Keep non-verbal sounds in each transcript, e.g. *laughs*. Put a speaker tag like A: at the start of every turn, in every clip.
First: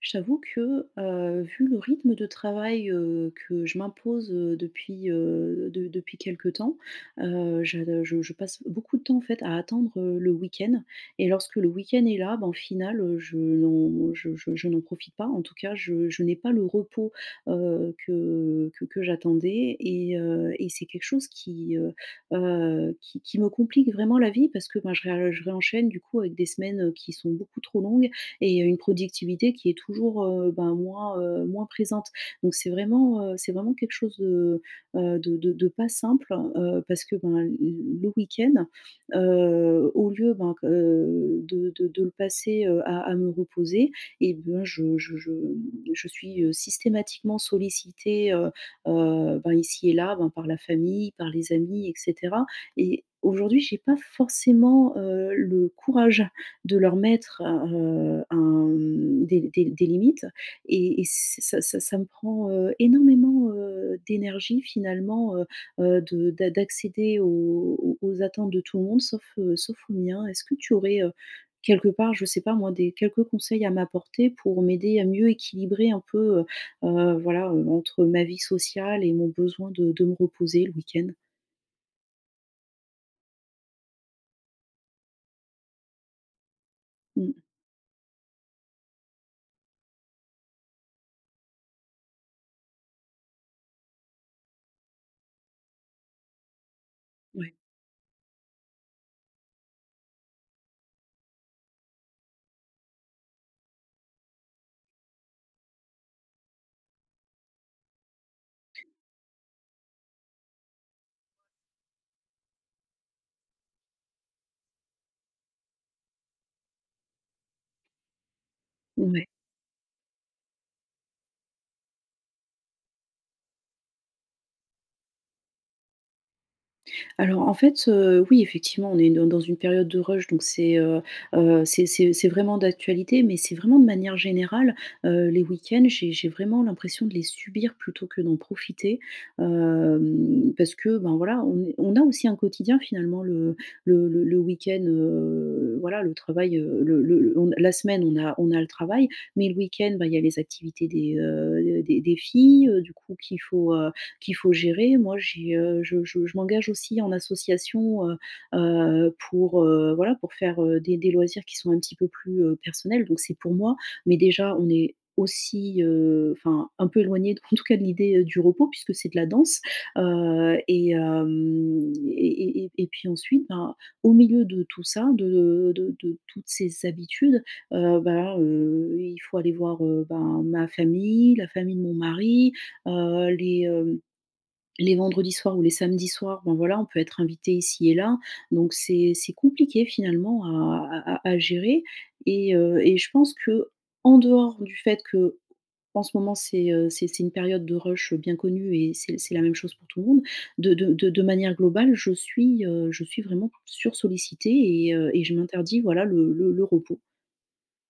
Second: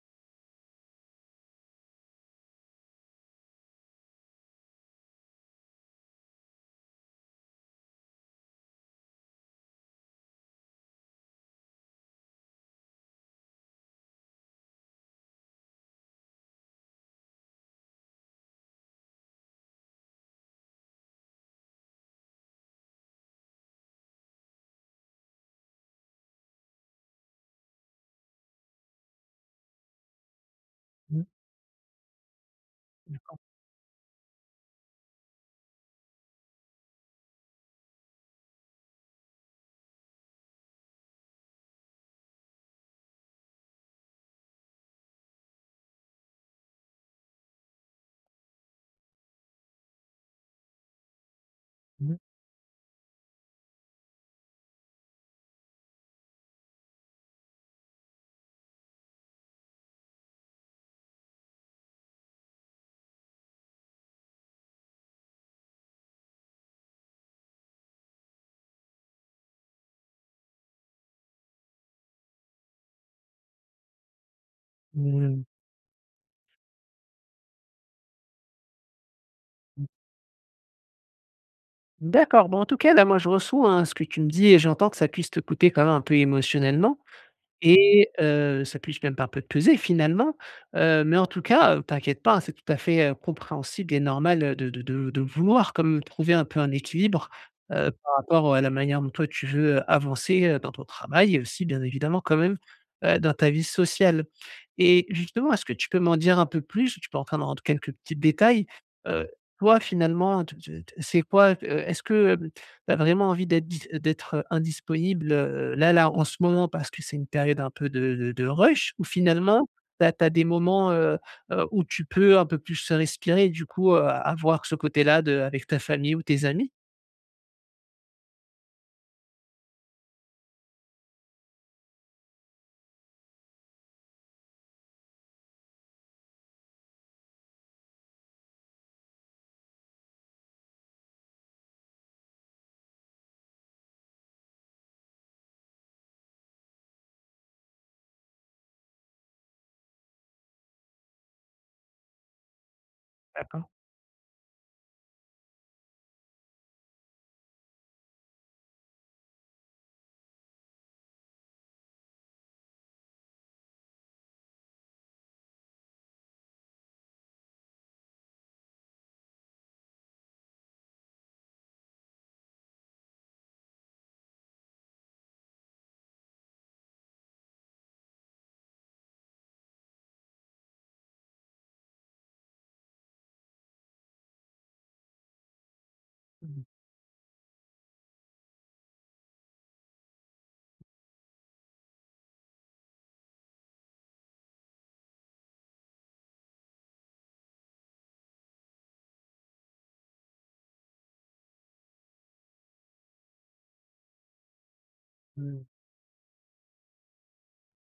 A: Je t'avoue que, vu le rythme de travail, que je m'impose, depuis quelque temps, je passe beaucoup de temps, en fait, à attendre, le week-end et lorsque le week-end est là, ben, au final, je n'en profite pas. En tout cas, je n'ai pas le repos, que j'attendais et c'est quelque chose qui me complique vraiment la vie parce que, ben, je réenchaîne, du coup, avec des semaines qui sont beaucoup trop longues et une productivité qui est toujours, ben, moins,
B: Mmh.
A: moins présente. Donc
B: D'accord.
A: c'est vraiment quelque chose de pas simple, parce que, ben, le week-end, au lieu, ben, q de le passer, à me reposer et ben, je suis, systématiquement sollicitée, ben, ici et là, ben, par la famille, par les amis et
B: Mmh.
A: cetera, et aujourd'hui, j'ai pas forcément, le courage de leur mettre, un des limites et ç ça ça ça me prend, énormément, d'énergie finalement, de d'a d'accéder aux attentes de tout le monde sauf, sauf aux miens. Est-ce que tu aurais, quelque part, je sais pas moi, des quelques conseils à m'apporter pour m'aider à
B: Mmh.
A: mieux
B: Mmh.
A: équilibrer un peu, voilà, entre ma vie sociale et mon besoin
B: mmh.
A: de me reposer le week-end?
B: D'accord, bon, en tout cas, là, moi, je reçois, hein, ce que tu me dis et j'entends que ça puisse te coûter quand même un peu émotionnellement
A: Mmh,
B: et ça puisse même un peu te peser finalement, mais en tout cas, t'inquiète pas, hein, c'est tout à fait, compréhensible et normal, de vouloir comme trouver un peu un équilibre,
A: ouais,
B: par rapport à la manière dont toi tu veux, avancer, dans ton travail et aussi bien évidemment quand même, dans ta vie sociale. Et justement, est-ce que tu peux m'en dire un peu plus? Tu peux entrer dans quelques petits détails. Heu, toi, finalement, te te te c'est quoi, est-ce que, tu as vraiment envie d'être dis d'être, indisponible, là, en ce moment, parce que c'est une période un peu de rush? Ou
A: ouais.
B: finalement, tu as des moments, où tu peux un peu plus respirer et du coup, avoir ce côté-là de avec ta famille ou tes amis?
A: Alors en fait, oui, effectivement, on est dans une période de rush, donc c'est, c'est vraiment d'actualité, mais c'est vraiment de manière générale, les week-ends, j'ai vraiment l'impression de les subir plutôt que d'en profiter. Hem, parce que, ben, voilà, on a aussi un quotidien finalement le week-end, voilà, le travail, le on la semaine, on a le travail, mais le week-end, bah, il y a les activités des, des filles, du coup
B: D'accord.
A: qu'il faut gérer. Moi, j'ai, je m'engage aussi en association, pour, voilà, pour faire, des loisirs qui sont un petit peu plus, personnels. Donc c'est pour moi, mais déjà, on est aussi, enfin, un peu éloigné, *laughs* en tout cas, de l'idée, du repos puisque c'est de la danse, et hem et puis ensuite, ben, au milieu de tout ça, de toutes ces habitudes, il faut aller voir, ben, ma famille, la famille de mon mari, heu, les, hem les vendredis soirs ou les samedis soirs, ben voilà, on peut être invité ici et là, donc c'est compliqué finalement à gérer et je pense que, en dehors du fait que en ce moment c'est, c'est une période de rush, bien connue, et c'est la même chose pour tout le monde, de manière globale. Je suis, je suis vraiment sursollicitée et je
B: Hmm.
A: m'interdis, voilà, le repos.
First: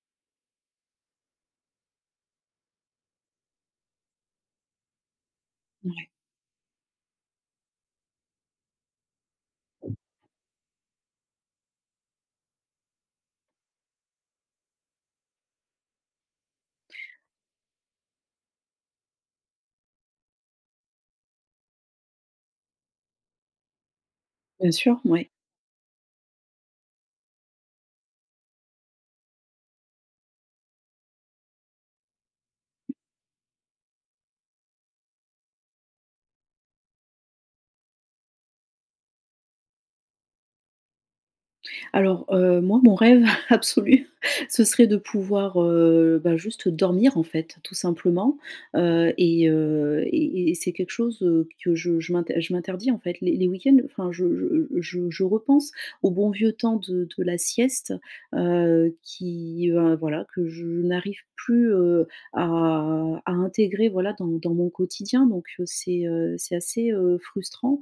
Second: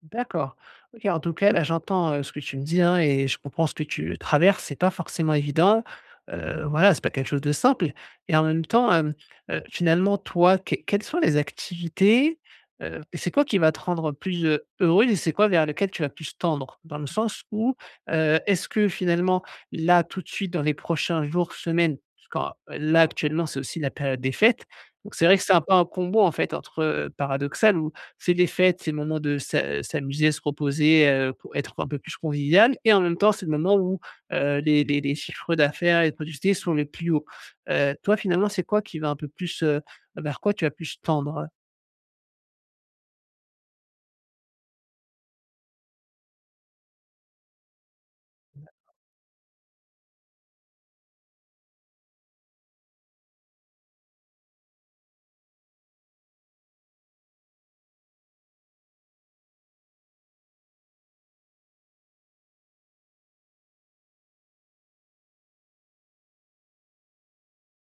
B: D'accord. OK, en tout cas, là, j'entends, ce que tu me dis, hein, et je comprends ce que tu traverses. C'est pas forcément évident.
A: Ouais,
B: Voilà, c'est pas quelque chose de simple et en même temps, finalement, toi, quelles sont les activités, c'est quoi qui va te rendre plus, heureuse et c'est quoi vers lequel tu vas plus tendre? Dans le sens où, est-ce que finalement, là, tout de suite, dans les prochains jours, semaines, parce quand là, actuellement, c'est aussi la période des fêtes,
A: bien sûr,
B: donc c'est
A: ouais.
B: vrai que c'est un peu un combo, en fait, entre, paradoxal où c'est les fêtes, c'est le moment de s'amuser, se reposer, pour être un peu plus convivial et en même temps, c'est le moment où, les chiffres d'affaires et les productivité sont les plus hauts. Toi, finalement, c'est quoi qui va un peu plus, vers quoi tu vas plus tendre?
A: Alors, moi, mon rêve *laughs* absolu, ce serait de pouvoir, bah, juste dormir, en fait, tout simplement, et c'est quelque chose, que je m'interdis, en fait. Les week-ends, enfin, je repense au bon vieux temps de la sieste, voilà, que je n'arrive plus, à intégrer, voilà, dans mon quotidien, donc c'est assez, frustrant.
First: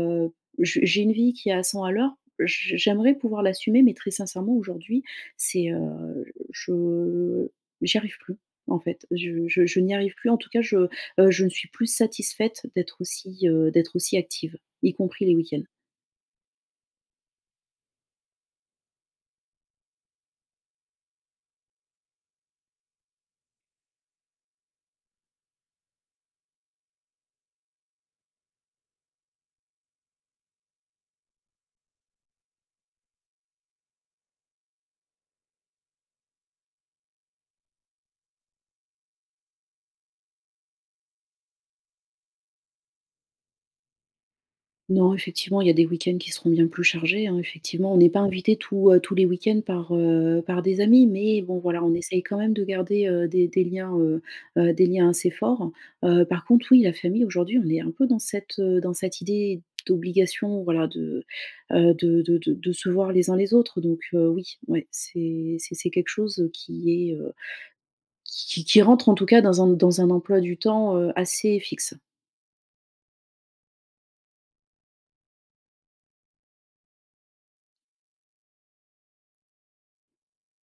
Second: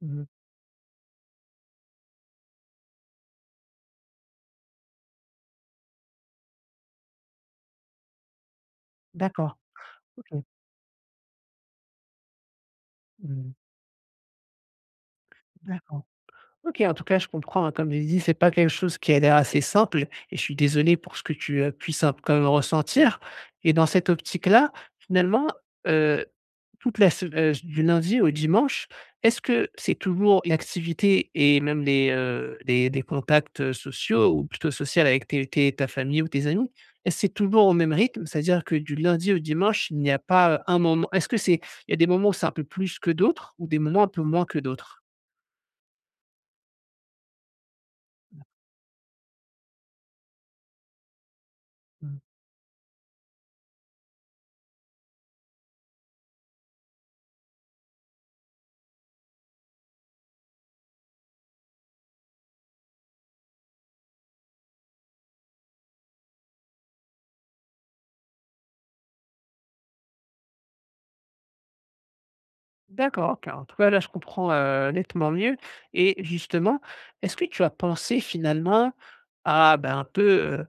B: Mmh.
A: je j'ai une vie qui est à 100 à l'heure. J j'aimerais pouvoir l'assumer, mais très sincèrement aujourd'hui, c'est, je j'y arrive plus, en fait. Je
B: D'accord,
A: je je n'y arrive plus. En
B: OK.
A: tout cas, je ne suis plus satisfaite
B: Mmh.
A: d'être aussi active, y compris les week-ends.
B: D'accord. OK, en tout cas, je comprends, hein, comme j'ai dit, c'est pas quelque chose qui a l'air assez simple et je suis désolé pour ce que tu, puisses un quand même ressentir et dans cette optique-là, finalement, heu toute la se du lundi au dimanche, est-ce que c'est toujours une activité et même des contacts, sociaux ou plutôt social avec tes tes ta famille ou tes amis? Est-ce que c'est toujours au même rythme? C'est-à-dire que du lundi au dimanche, il n'y a pas, un moment est-ce que c'est il y a des moments où c'est un peu plus que d'autres ou des moments un peu moins que d'autres?
A: Non, effectivement, il y a des week-ends qui seront bien plus chargés, hein. Effectivement, on n'est pas invité tous, tous les week-ends par, par des amis, mais bon, voilà, on
B: Mmh.
A: essaye quand même de garder, des liens assez forts. Par contre, oui, la famille, aujourd'hui, on est un peu dans cette idée d'obligation, voilà, de, de de se voir les uns les autres. Donc, oui, ouais, c'est quelque chose, qui qui rentre en tout cas dans un emploi du temps, assez fixe.
B: D'accord, OK. En tout cas, là, je comprends, nettement mieux et justement, est-ce que tu as pensé finalement à, ben, un peu, heu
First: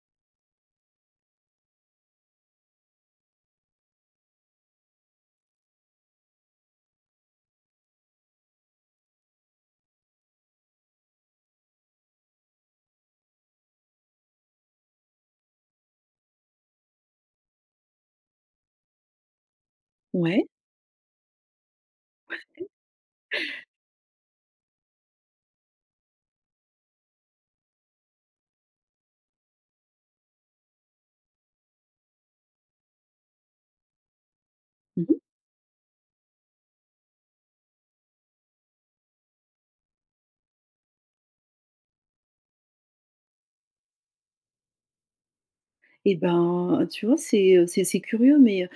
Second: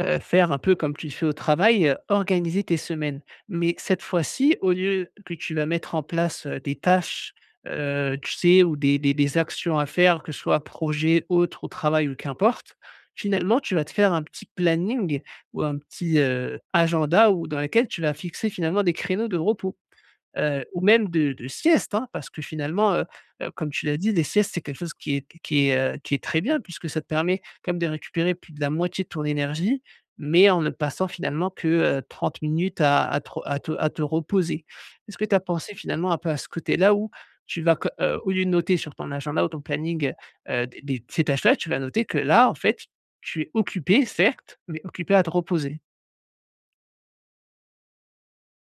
B: faire un peu comme tu fais au travail, organiser tes semaines? Mais cette fois-ci, au lieu que tu vas mettre en place, des tâches, tu sais, ou des actions à faire, que ce soit projet, autre, au travail ou qu'importe, finalement, tu vas te faire un petit planning ou un petit, agenda où dans lequel tu vas fixer finalement des créneaux de repos
A: Ouais.
B: ou même de sieste, hein, parce que finalement, comme tu l'as dit, les siestes, c'est quelque chose qui est très bien puisque ça te permet comme de récupérer plus de la moitié de ton énergie, mais en ne passant finalement que, 30 minutes à tro à te reposer.
A: Mmh.
B: Est-ce que tu as pensé finalement un peu à ce côté-là où tu vas co au lieu de noter sur ton agenda ou ton planning, des ces tâches-là, tu vas noter que là, en fait, tu es occupé certes, mais occupé à te reposer?
A: Et ben, tu vois, c'est, c'est curieux, mais,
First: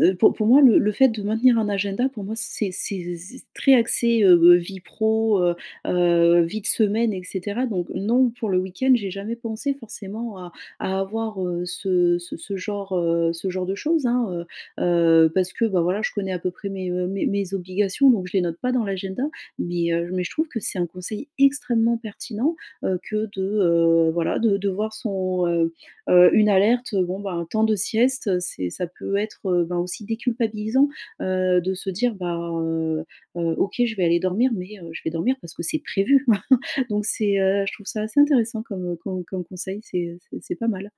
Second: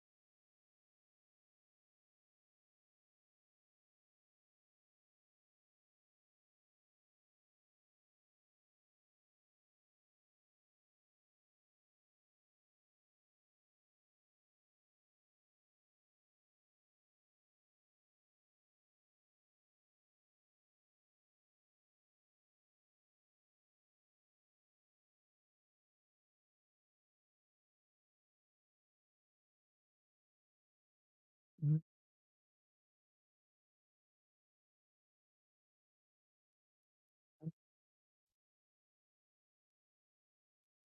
A: pour moi, le fait de maintenir un agenda, pour moi, c'est z très axé, vie pro, vie de semaine et cetera. Donc non, pour le week-end, j'ai jamais pensé forcément à avoir, ce genre de choses, hein, parce que, bah, voilà, je connais à peu près mes, mes obligations, donc je les note pas dans l'agenda. Mais je trouve que c'est un conseil extrêmement pertinent, que de, voilà, de voir son, une alerte, bon, ben, temps de sieste, c'est ça peut être, ben, aussi déculpabilisant, de
B: Mmh.
A: se dire: bah OK, je vais aller dormir, mais je vais dormir parce que c'est prévu». *laughs* Donc c'est, je trouve ça assez intéressant comme, comme conseil, c'est, c'est pas mal.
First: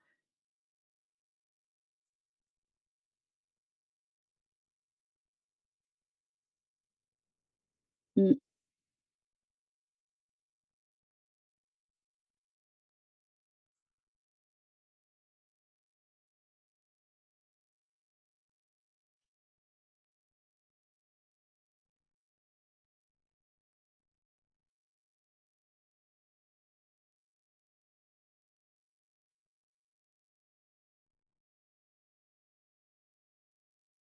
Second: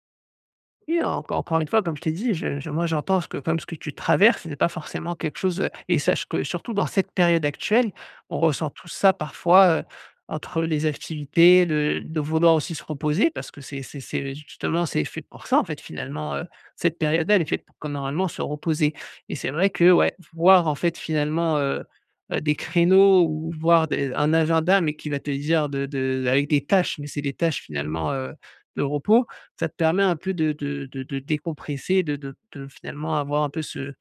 B: Oui, encore une fois, comme je t'ai dit, je moi, j'entends ce que comme ce que tu traverses, ce n'est pas forcément quelque chose, et sache que surtout dans cette période actuelle,
A: Mmh.
B: on ressent tout ça parfois, entre les activités, le de vouloir aussi se reposer parce que c'est justement, c'est fait pour ça, en fait, finalement, cette période-là, elle est faite pour qu'on normalement se reposer et c'est vrai que, ouais, voir en fait finalement, des créneaux ou voir des un agenda mais qui va te dire de avec des tâches, mais c'est des tâches finalement, de repos ça te permet un peu de décompresser, de finalement avoir un peu ce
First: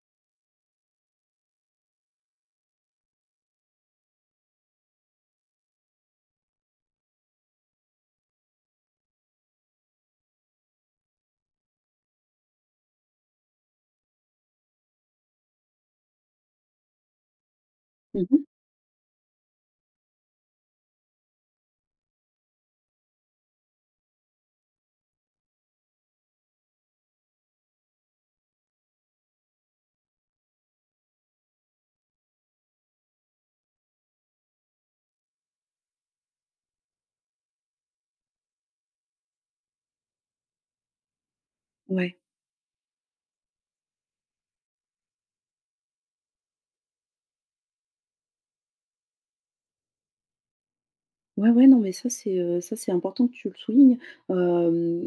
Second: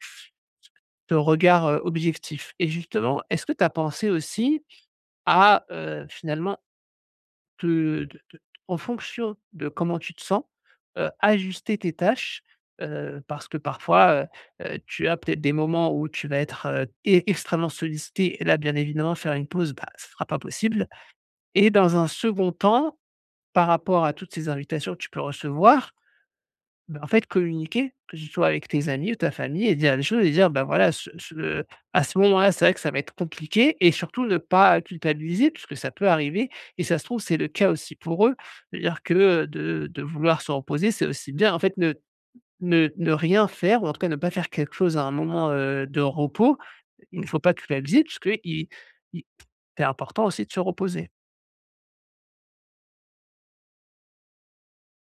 B: ce regard, objectif et justement, est-ce que tu as pensé aussi à, finalement te te te en fonction de comment tu te sens, ajuster tes tâches? Parce que parfois, tu as peut-être des moments où tu vas être, e extrêmement sollicité et
A: Mmh.
B: là, bien évidemment, faire une pause, bah, ce ne sera pas possible et dans un second temps, par rapport à toutes ces invitations que tu peux recevoir, bah, en fait, communiquer, que ce soit avec tes amis ou ta famille et dire les choses et dire: ben voilà, ce ce à ce moment-là, c'est vrai que ça va être compliqué» et surtout ne pas culpabiliser puisque ça peut arriver et ça se trouve, c'est le cas aussi pour eux. C'est-à-dire que, de vouloir se reposer, c'est aussi bien en fait, ne
A: Ouais.
B: ne ne rien faire ou en tout cas ne pas faire quelque chose à un moment, de repos. Il ne faut pas culpabiliser puisque i i c'est important aussi de se reposer.
A: Ouais, ouais, non, mais ça, c'est important que tu le soulignes. Hem,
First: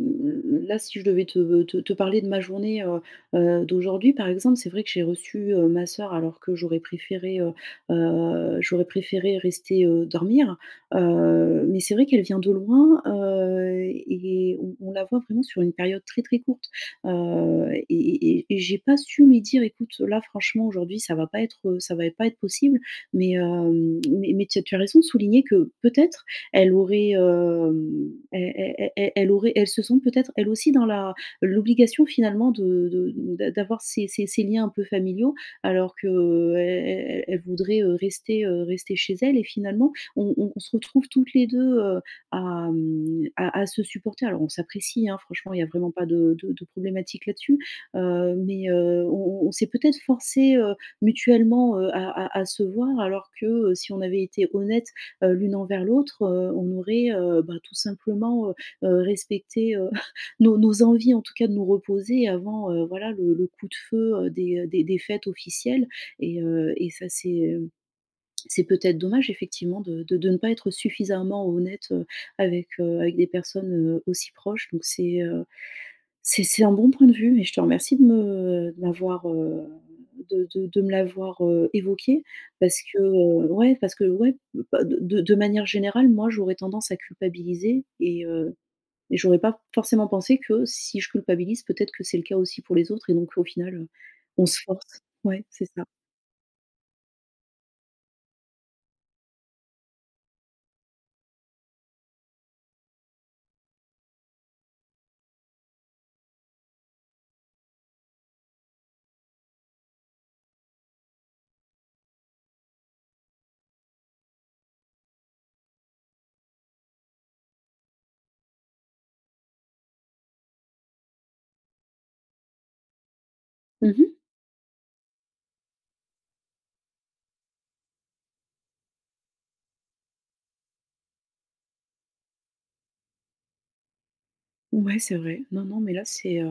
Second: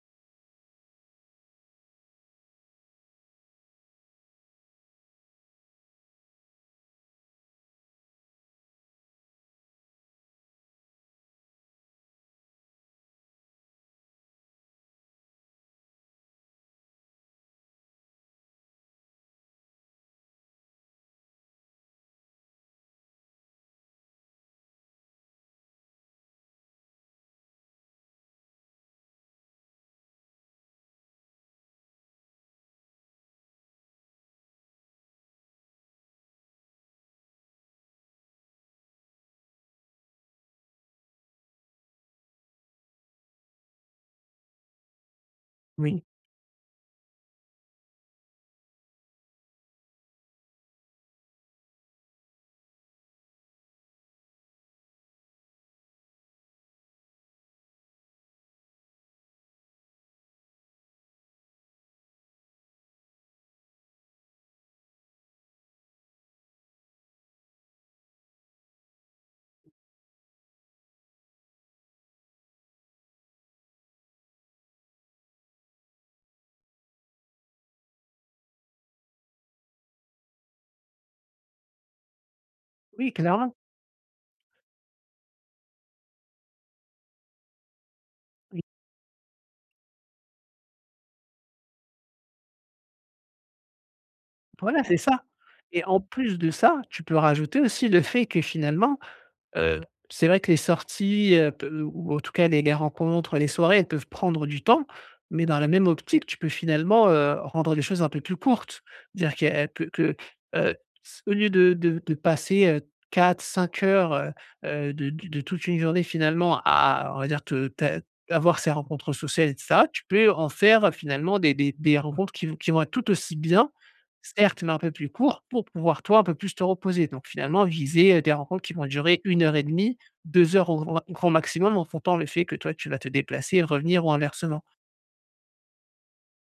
A: là, si je devais te parler de ma journée, d'aujourd'hui, par exemple, c'est vrai que j'ai reçu, ma sœur alors que j'aurais préféré rester, dormir. Mais c'est vrai qu'elle vient de loin, et on la voit vraiment sur une période très, très courte. Et j'ai pas su lui dire: «Écoute, là, franchement, aujourd'hui, ça va pas être, ça va pas être possible». Mais, hem, mais tu as raison de souligner que peut-être elle aurait, hem, elle elle elle elle aurait elle se sent peut-être elle aussi dans la l'obligation finalement de d'a d'avoir ces ces liens un peu familiaux alors que, elle voudrait, rester, rester chez elle, et finalement on se retrouve toutes les deux, à se supporter. Alors on s'apprécie, hein, franchement, il y a
B: Mmh.
A: vraiment
B: Oui,
A: pas de problématique là-dessus, mais, on s'est peut-être forcé mutuellement, à se voir alors que, si on avait été honnête l'une envers l'autre, on aurait, bah, tout simplement, respecté, *laughs* nos nos envies, en tout cas de nous reposer avant, voilà, le coup de feu, des fêtes officielles et ça c'est peut-être dommage effectivement de ne pas être suffisamment honnête, avec, avec des personnes, aussi proches, donc c'est un bon point de vue, et je te remercie de me de m'avoir, de me l'avoir, évoqué, parce que,
B: oui, clairement.
A: ouais, bah, de manière générale, moi, j'aurais tendance à culpabiliser,
B: Oui,
A: et j'aurais pas forcément pensé que si je culpabilise, peut-être que c'est le cas aussi pour les autres, et donc au final, on se
B: voilà, c'est
A: force.
B: ça
A: Ouais, c'est
B: et
A: ça.
B: en plus de ça, tu peux rajouter aussi le fait que finalement, heu, c'est vrai que les sorties, peu ou en tout cas les rencontres, les soirées, elles peuvent prendre du temps, mais dans la même optique, tu peux finalement, rendre les choses un peu plus courtes. Dire que, heu, s au lieu de passer, 4-5 heures, de toute une journée finalement à on va dire te ta avoir ces rencontres sociales et cetera, tu peux en faire finalement des rencontres qui vont être tout aussi bien
A: Mmh mh.
B: certes, mais un peu plus court pour pouvoir, toi, un peu plus te reposer. Donc finalement, viser, des rencontres qui vont durer 1 heure et demie, 2 heures au grand grand maximum en comptant le fait que toi, tu vas te déplacer, revenir ou inversement.
A: Ouais, c'est vrai. Non, non, mais là, c'est,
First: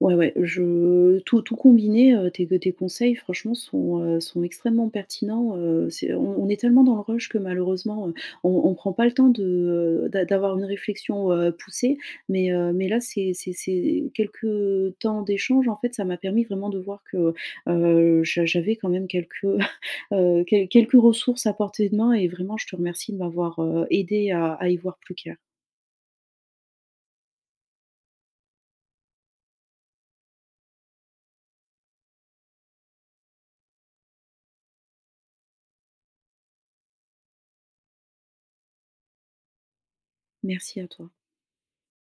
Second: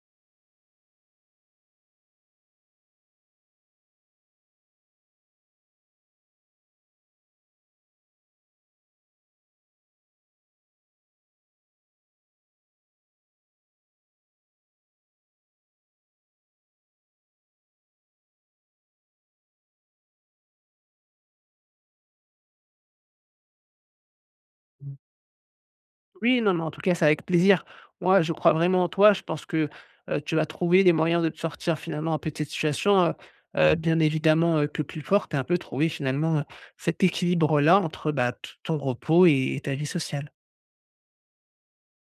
A: ouais, ouais, je tout tout combiné, tes conseils franchement sont, sont extrêmement pertinents, c'est, on est tellement dans le rush que malheureusement, on prend pas le temps de, d'avoir une réflexion, poussée. Mais là, c'est c'est quelques temps d'échange, en fait, ça m'a permis vraiment de voir que, j'avais quand même quelques, *laughs* quelques ressources à portée de main et vraiment je te remercie de m'avoir, aidée à y voir plus clair.
B: Oui, non, mais en tout cas, c'est avec plaisir. Moi, je crois vraiment en toi. Je pense que, tu vas trouver des moyens de te sortir finalement un peu de cette situation, bien évidemment, que plus fort, tu as un peu trouvé finalement, cet équilibre-là entre, bah, t ton repos et ta vie sociale.
A: Merci à toi.